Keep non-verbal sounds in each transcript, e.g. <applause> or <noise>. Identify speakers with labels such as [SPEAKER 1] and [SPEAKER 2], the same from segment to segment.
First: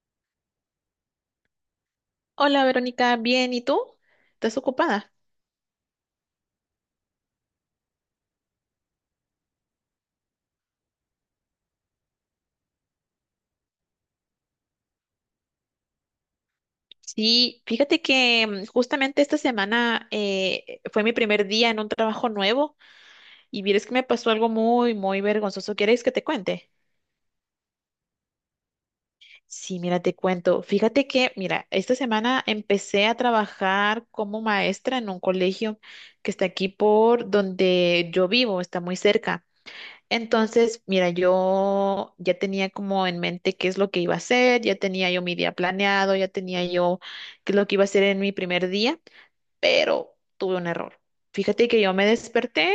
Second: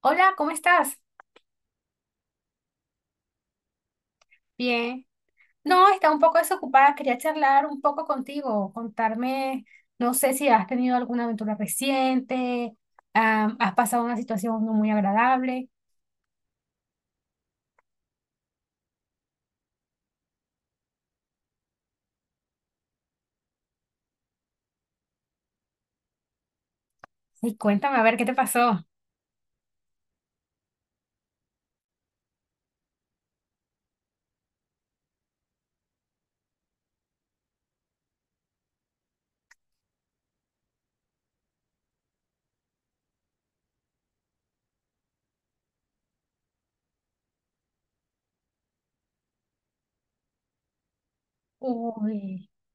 [SPEAKER 1] Hola, ¿cómo estás?
[SPEAKER 2] Hola Verónica, bien, ¿y tú? ¿Estás
[SPEAKER 1] Bien.
[SPEAKER 2] ocupada?
[SPEAKER 1] No, está un poco desocupada. Quería charlar un poco contigo, contarme, no sé si has tenido alguna aventura reciente, has pasado una situación no muy agradable.
[SPEAKER 2] Sí, fíjate que justamente esta semana fue mi primer día en un trabajo nuevo y vieres que me pasó algo muy, muy vergonzoso. ¿Quieres que te cuente?
[SPEAKER 1] Y cuéntame, a ver, ¿qué te pasó?
[SPEAKER 2] Sí, mira, te cuento. Fíjate que, mira, esta semana empecé a trabajar como maestra en un colegio que está aquí por donde yo vivo, está muy cerca. Entonces, mira, yo ya tenía como en mente qué es lo que iba a hacer, ya tenía yo mi día planeado, ya tenía yo qué es lo que iba a hacer en mi primer día, pero tuve un error. Fíjate que yo me
[SPEAKER 1] Uy,
[SPEAKER 2] desperté,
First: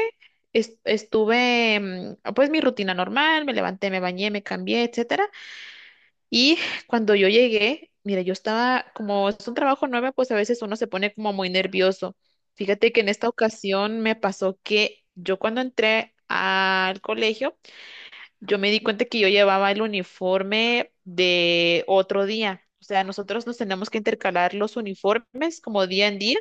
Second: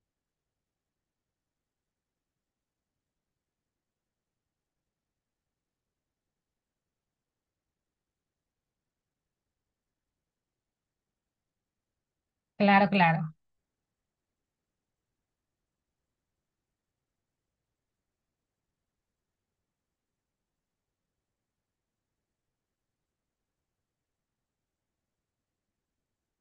[SPEAKER 2] estuve, pues mi rutina normal, me levanté, me bañé, me cambié, etcétera, y <laughs> cuando yo llegué, mira, yo estaba como es un trabajo nuevo, pues a veces uno se pone como muy nervioso.
[SPEAKER 1] claro,
[SPEAKER 2] Fíjate que en esta
[SPEAKER 1] claro.
[SPEAKER 2] ocasión me pasó que yo cuando entré al colegio yo me di cuenta que yo llevaba el uniforme de otro día. O sea, nosotros nos tenemos que intercalar los uniformes como día en día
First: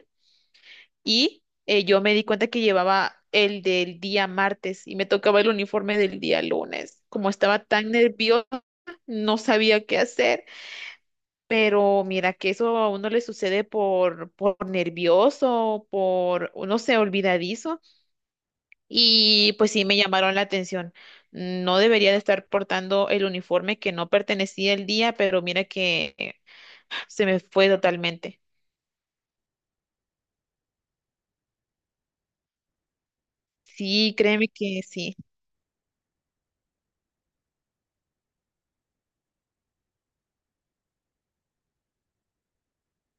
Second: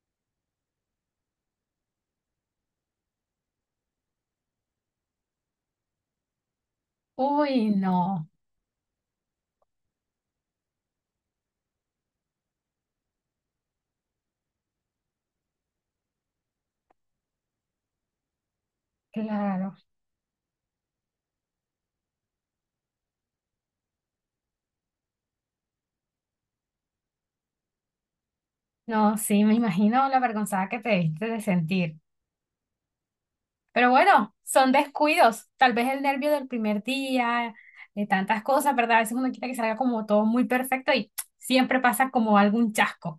[SPEAKER 2] y yo me di cuenta que llevaba el del día martes y me tocaba el uniforme del día lunes. Como estaba
[SPEAKER 1] Uy,
[SPEAKER 2] tan
[SPEAKER 1] no,
[SPEAKER 2] nerviosa, no sabía qué hacer, pero mira que eso a uno le sucede por nervioso, por, no sé, olvidadizo. Y pues
[SPEAKER 1] claro.
[SPEAKER 2] sí me llamaron la atención. No debería de estar portando el uniforme que no pertenecía el día, pero mira que se me fue totalmente.
[SPEAKER 1] No, sí, me imagino la vergonzada que te diste de sentir. Pero
[SPEAKER 2] Sí,
[SPEAKER 1] bueno,
[SPEAKER 2] créeme
[SPEAKER 1] son
[SPEAKER 2] que sí.
[SPEAKER 1] descuidos. Tal vez el nervio del primer día, de tantas cosas, ¿verdad? A veces uno quiere que salga como todo muy perfecto y siempre pasa como algún chasco.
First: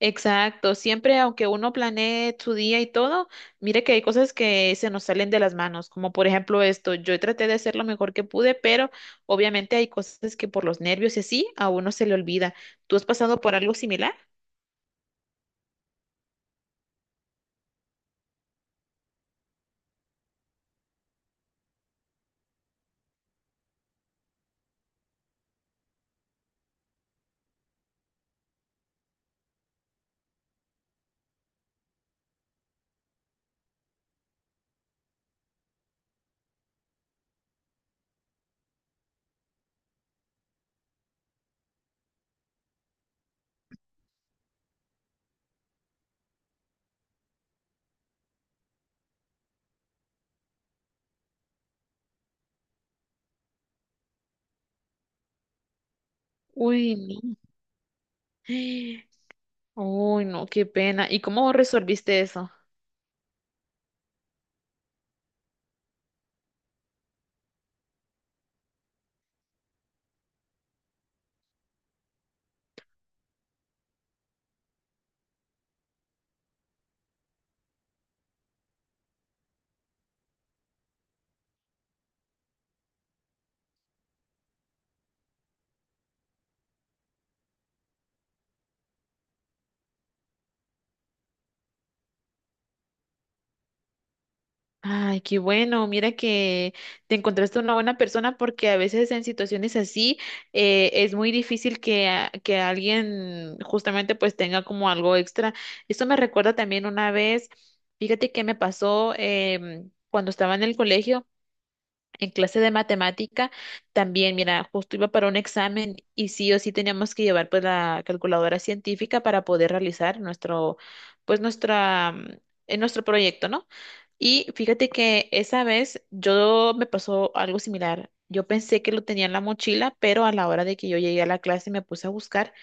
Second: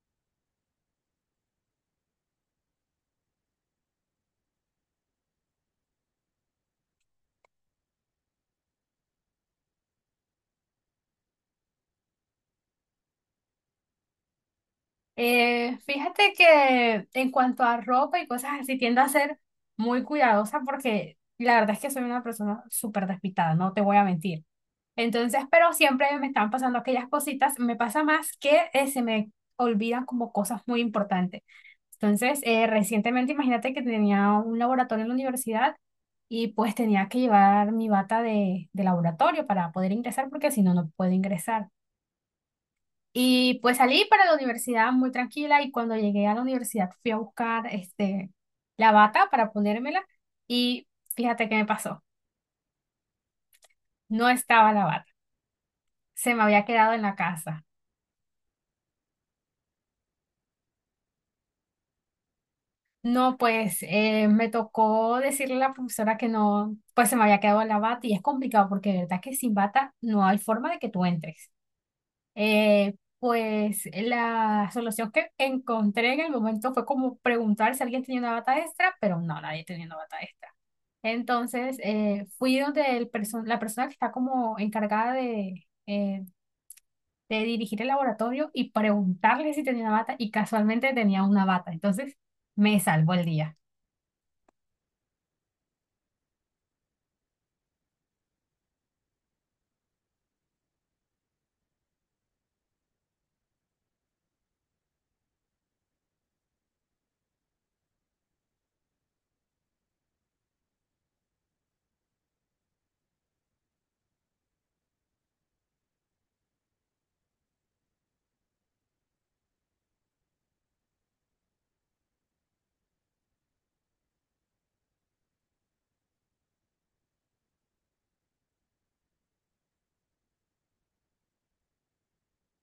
[SPEAKER 2] Exacto. Siempre, aunque uno planee su día y todo, mire que hay cosas que se nos salen de las manos, como por ejemplo esto. Yo traté de hacer lo mejor que pude, pero obviamente hay cosas que por los nervios y así a uno se le olvida. ¿Tú has pasado por algo similar?
[SPEAKER 1] Fíjate que en cuanto a ropa y cosas así, tiendo a ser muy cuidadosa porque la verdad es que soy una persona súper despistada, no te voy a mentir. Entonces, pero siempre me están pasando aquellas cositas, me pasa más que se me olvidan como cosas muy importantes. Entonces, recientemente imagínate que tenía un laboratorio en la universidad y pues tenía que llevar mi bata de laboratorio para poder ingresar porque si no, no puedo ingresar. Y pues salí para la universidad muy tranquila y cuando llegué a la universidad fui a buscar este, la bata para ponérmela y fíjate qué me pasó, no estaba la bata, se me había
[SPEAKER 2] Uy,
[SPEAKER 1] quedado en la casa.
[SPEAKER 2] no. Uy, no, qué pena. ¿Y cómo resolviste eso?
[SPEAKER 1] No, pues me tocó decirle a la profesora que no, pues se me había quedado la bata y es complicado porque de verdad que sin bata no hay forma de que tú entres. Pues la solución que encontré en el momento fue como preguntar si alguien tenía una bata extra, pero no, nadie tenía una bata extra. Entonces fui donde la persona que está como encargada de dirigir el laboratorio y preguntarle si tenía una bata y casualmente tenía una bata. Entonces me salvó el día.
[SPEAKER 2] Ay, qué bueno. Mira que te encontraste una buena persona porque a veces en situaciones así es muy difícil que, que alguien justamente pues tenga como algo extra. Esto me recuerda también una vez, fíjate que me pasó cuando estaba en el colegio. En clase de matemática también, mira, justo iba para un examen y sí o sí teníamos que llevar pues la calculadora científica para poder realizar nuestro, pues nuestra, nuestro proyecto, ¿no? Y fíjate que esa vez yo me pasó algo similar. Yo pensé que lo tenía en la mochila, pero a la hora de que yo llegué a la clase me puse a buscar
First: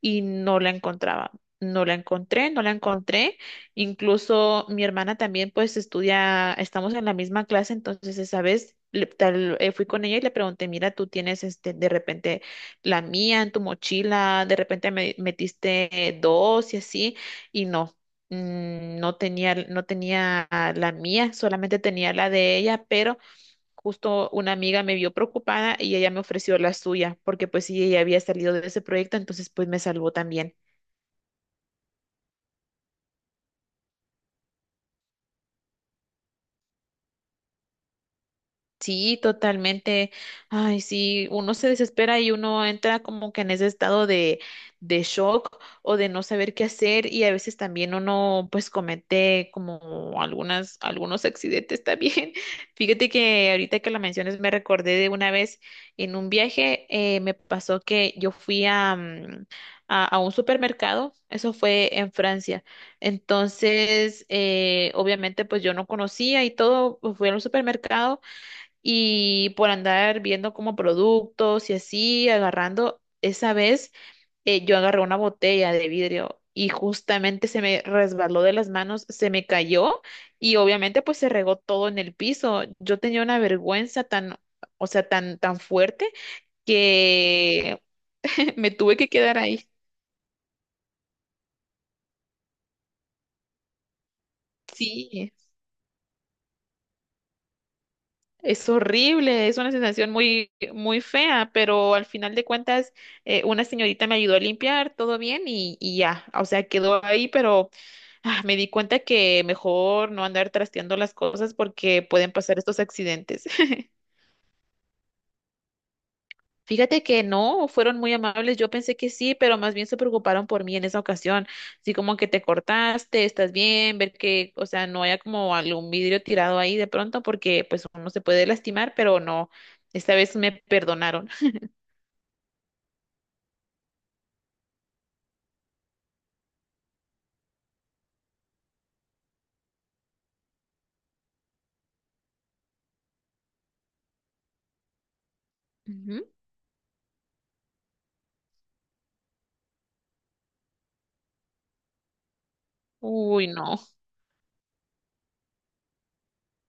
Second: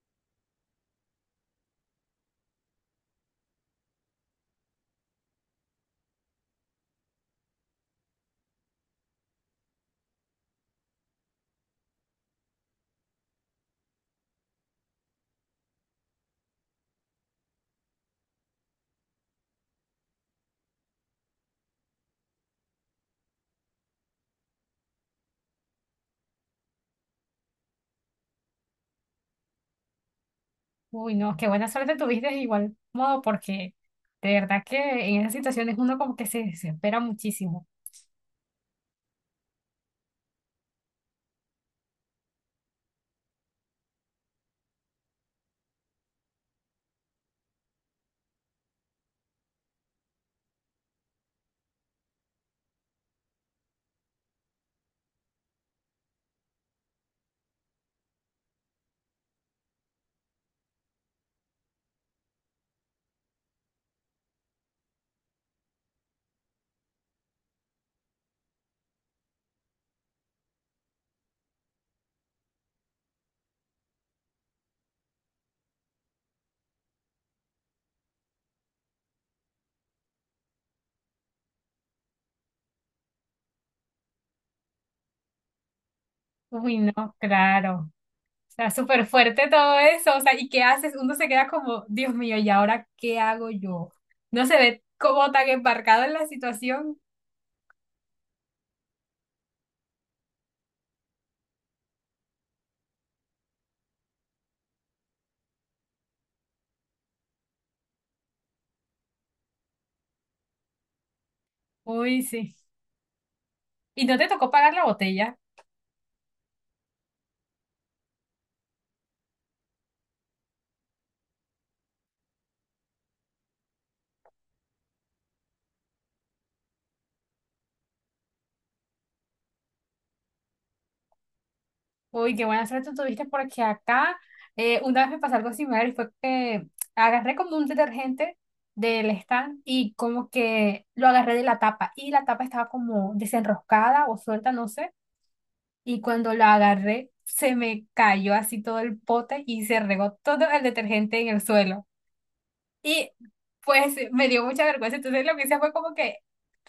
[SPEAKER 2] y no la encontraba. No la encontré, no la encontré. Incluso mi hermana también pues estudia, estamos en la misma clase, entonces esa vez fui con ella y le pregunté, mira, tú tienes este, de repente la mía en tu mochila, de repente me metiste dos y así, y no, no tenía, no tenía la mía, solamente tenía la de ella, pero justo una amiga me vio preocupada y ella me ofreció la suya, porque pues sí, ella había salido de ese proyecto, entonces pues me salvó también.
[SPEAKER 1] Uy, no, qué buena suerte tuviste de igual modo, porque de verdad que en esas situaciones uno como que se desespera muchísimo.
[SPEAKER 2] Sí, totalmente. Ay, sí, uno se desespera y uno entra como que en ese estado de shock o de no saber qué hacer y a veces también uno pues comete como algunas, algunos accidentes también. <laughs> Fíjate que ahorita que lo mencionas me recordé de una vez en un viaje, me pasó que yo fui a un supermercado, eso fue en Francia. Entonces, obviamente pues yo no conocía y todo, pues, fui al supermercado y por andar viendo como productos y así, agarrando, esa vez yo agarré una botella de vidrio y justamente se me resbaló de las manos, se me cayó y obviamente pues se regó todo en el piso. Yo tenía una vergüenza tan, o sea, tan fuerte
[SPEAKER 1] Uy, no,
[SPEAKER 2] que
[SPEAKER 1] claro. O
[SPEAKER 2] <laughs>
[SPEAKER 1] sea,
[SPEAKER 2] me tuve
[SPEAKER 1] súper
[SPEAKER 2] que quedar
[SPEAKER 1] fuerte
[SPEAKER 2] ahí.
[SPEAKER 1] todo eso. O sea, ¿y qué haces? Uno se queda como, Dios mío, ¿y ahora qué hago yo? No se ve como
[SPEAKER 2] Sí.
[SPEAKER 1] tan embarcado en la situación.
[SPEAKER 2] Es horrible, es una sensación muy, muy fea, pero al final de cuentas, una señorita me ayudó a limpiar, todo bien y ya, o sea, quedó ahí, pero me di cuenta que mejor no andar trasteando las cosas porque
[SPEAKER 1] Uy,
[SPEAKER 2] pueden
[SPEAKER 1] sí.
[SPEAKER 2] pasar estos accidentes. <laughs>
[SPEAKER 1] ¿Y no te tocó pagar la botella?
[SPEAKER 2] Fíjate que no, fueron muy amables. Yo pensé que sí, pero más bien se preocuparon por mí en esa ocasión. Así como que te cortaste, estás bien, ver que, o sea, no haya como algún vidrio tirado ahí de pronto, porque pues uno se puede lastimar, pero no. Esta vez me perdonaron.
[SPEAKER 1] Uy, qué buena suerte tuviste porque acá una vez me pasó algo similar y fue que agarré como un detergente del stand y como que lo agarré de la tapa y la tapa estaba como desenroscada o suelta, no sé, y
[SPEAKER 2] Ujú.
[SPEAKER 1] cuando la agarré se me cayó así todo el pote y se regó todo el detergente en el suelo. Y
[SPEAKER 2] Uy, no.
[SPEAKER 1] pues me dio mucha vergüenza, entonces lo que hice fue como que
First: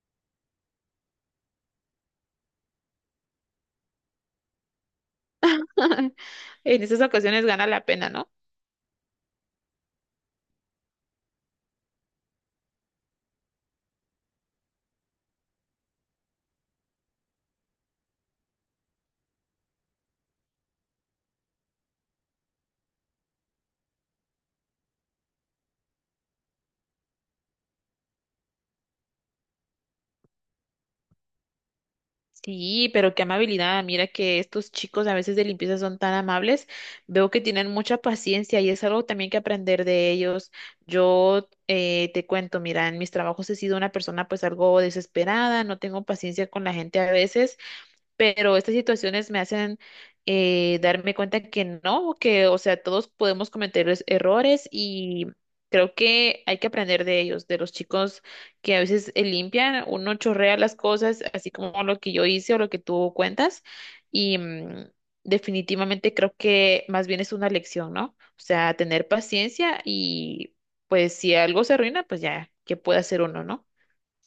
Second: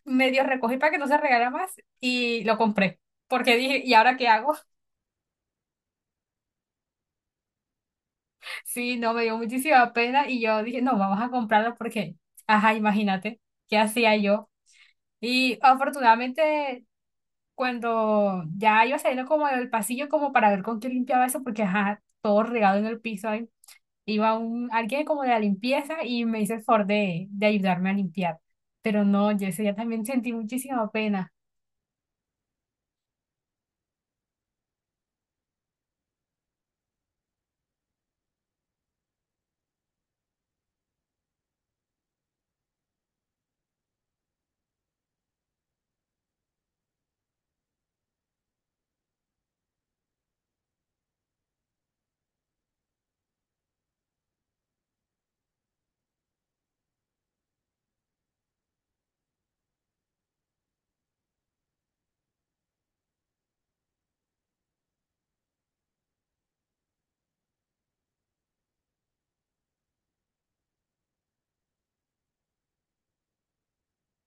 [SPEAKER 1] medio recogí para que no se regara más y lo compré porque dije, ¿y ahora qué hago?
[SPEAKER 2] <laughs> En esas ocasiones gana la pena, ¿no?
[SPEAKER 1] Sí, no, me dio muchísima pena y yo dije, no, vamos a comprarlo porque, ajá, imagínate, ¿qué hacía yo? Y afortunadamente, cuando ya iba saliendo como del pasillo como para ver con qué limpiaba eso, porque, ajá, todo regado en el piso, ahí, iba un, alguien como de la limpieza y me hizo el favor de ayudarme a limpiar. Pero no, yo ese día también sentí muchísima pena.
[SPEAKER 2] Sí, pero qué amabilidad. Mira que estos chicos a veces de limpieza son tan amables. Veo que tienen mucha paciencia y es algo también que aprender de ellos. Yo te cuento, mira, en mis trabajos he sido una persona pues algo desesperada, no tengo paciencia con la gente a veces pero estas situaciones me hacen darme cuenta que no, que, o sea, todos podemos cometer errores y creo que hay que aprender de ellos, de los chicos que a veces limpian, uno chorrea las cosas, así como lo que yo hice o lo que tú cuentas, y definitivamente creo que más bien es una lección, ¿no? O sea, tener paciencia y pues si algo se arruina, pues ya, ¿qué puede hacer uno, no?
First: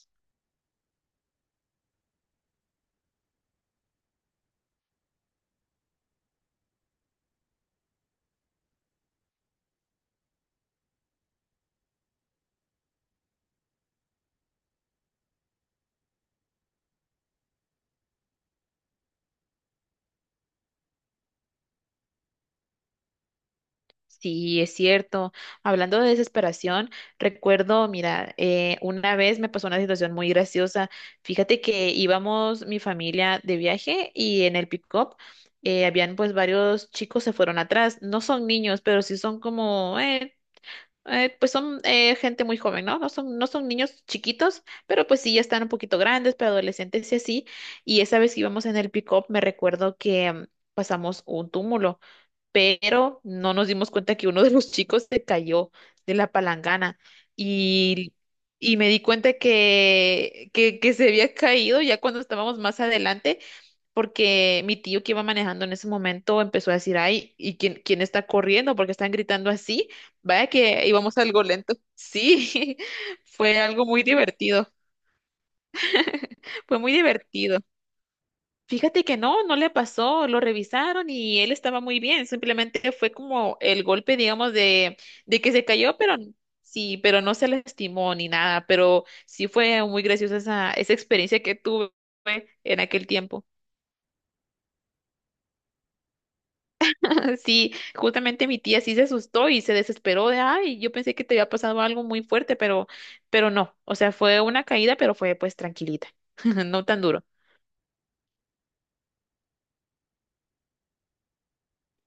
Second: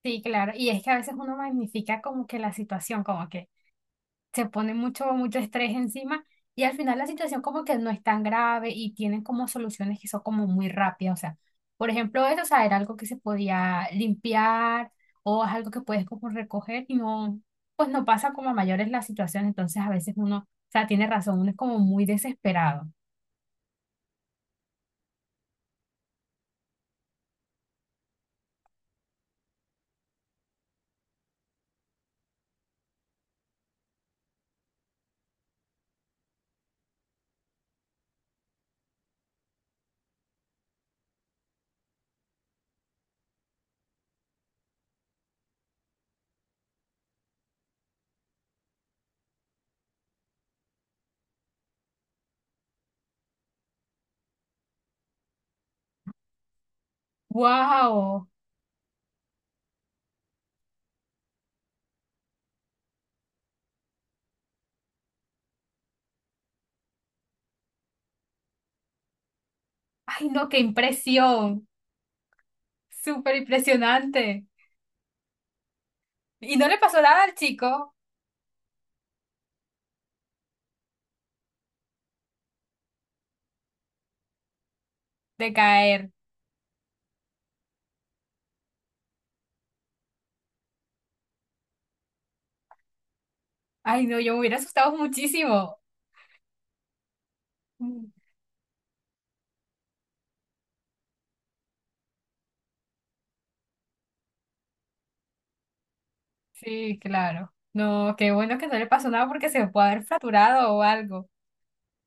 [SPEAKER 1] Sí, claro, y es que a veces uno magnifica como que la situación, como que se pone mucho, mucho estrés encima y al final la situación como que no es tan grave y tienen como soluciones que son como muy rápidas. O sea, por ejemplo, eso, o sea, era algo que se podía limpiar o es algo que puedes como recoger y no, pues no pasa como a mayores la situación. Entonces a veces uno, o sea, tiene razón, uno es como muy desesperado.
[SPEAKER 2] Sí, es cierto. Hablando de desesperación, recuerdo, mira, una vez me pasó una situación muy graciosa. Fíjate que íbamos mi familia de viaje y en el pick-up habían pues varios chicos se fueron atrás. No son niños, pero sí son como, pues son gente muy joven, ¿no? No son niños chiquitos, pero pues sí ya están un poquito grandes, pero adolescentes y así. Y esa vez que íbamos en el pick-up, me recuerdo que pasamos un túmulo pero no nos dimos cuenta que uno de los chicos se cayó de la palangana y,
[SPEAKER 1] ¡Wow!
[SPEAKER 2] y me di cuenta que, que se había caído ya cuando estábamos más adelante, porque mi tío que iba manejando en ese momento empezó a decir, ay, ¿y quién está corriendo? Porque están gritando así.
[SPEAKER 1] ¡Ay, no,
[SPEAKER 2] Vaya
[SPEAKER 1] qué
[SPEAKER 2] que íbamos algo
[SPEAKER 1] impresión!
[SPEAKER 2] lento. Sí, <laughs>
[SPEAKER 1] Súper
[SPEAKER 2] fue algo muy
[SPEAKER 1] impresionante.
[SPEAKER 2] divertido,
[SPEAKER 1] ¿Y no le
[SPEAKER 2] fue muy
[SPEAKER 1] pasó nada al
[SPEAKER 2] divertido.
[SPEAKER 1] chico
[SPEAKER 2] Fíjate que no, no le pasó, lo revisaron y él estaba muy bien, simplemente fue como el golpe, digamos, de
[SPEAKER 1] de
[SPEAKER 2] que se cayó,
[SPEAKER 1] caer?
[SPEAKER 2] pero sí, pero no se lastimó ni nada, pero sí fue muy graciosa esa experiencia que tuve en aquel tiempo.
[SPEAKER 1] Ay, no, yo me hubiera asustado muchísimo.
[SPEAKER 2] <laughs> Sí, justamente mi tía sí se asustó y se desesperó de, ay, yo pensé que te había pasado algo muy fuerte, pero, no, o sea, fue una caída, pero fue pues tranquilita, <laughs> no
[SPEAKER 1] Sí,
[SPEAKER 2] tan duro.
[SPEAKER 1] claro. No, qué bueno que no le pasó nada porque se puede haber fracturado o algo.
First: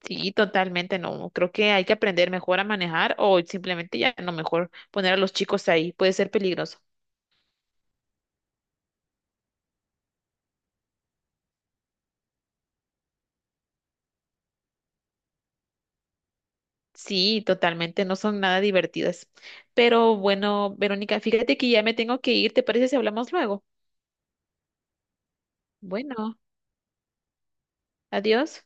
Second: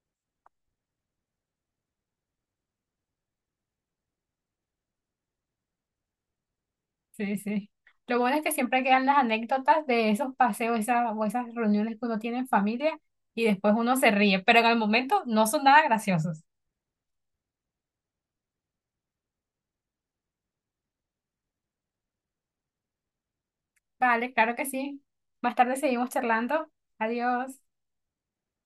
[SPEAKER 2] Sí, totalmente, no. Creo que hay que aprender mejor a manejar o simplemente ya no mejor poner a los chicos ahí. Puede ser peligroso.
[SPEAKER 1] Sí, sí. Lo bueno es que siempre quedan las anécdotas de esos paseos, esas, o esas reuniones que uno tiene en familia y después uno se ríe, pero en el momento no son nada graciosos.
[SPEAKER 2] Sí, totalmente, no son nada divertidas. Pero bueno, Verónica, fíjate que ya me tengo que ir. ¿Te parece si hablamos luego?
[SPEAKER 1] Vale, claro que sí. Más tarde seguimos
[SPEAKER 2] Bueno,
[SPEAKER 1] charlando. Adiós.
[SPEAKER 2] adiós.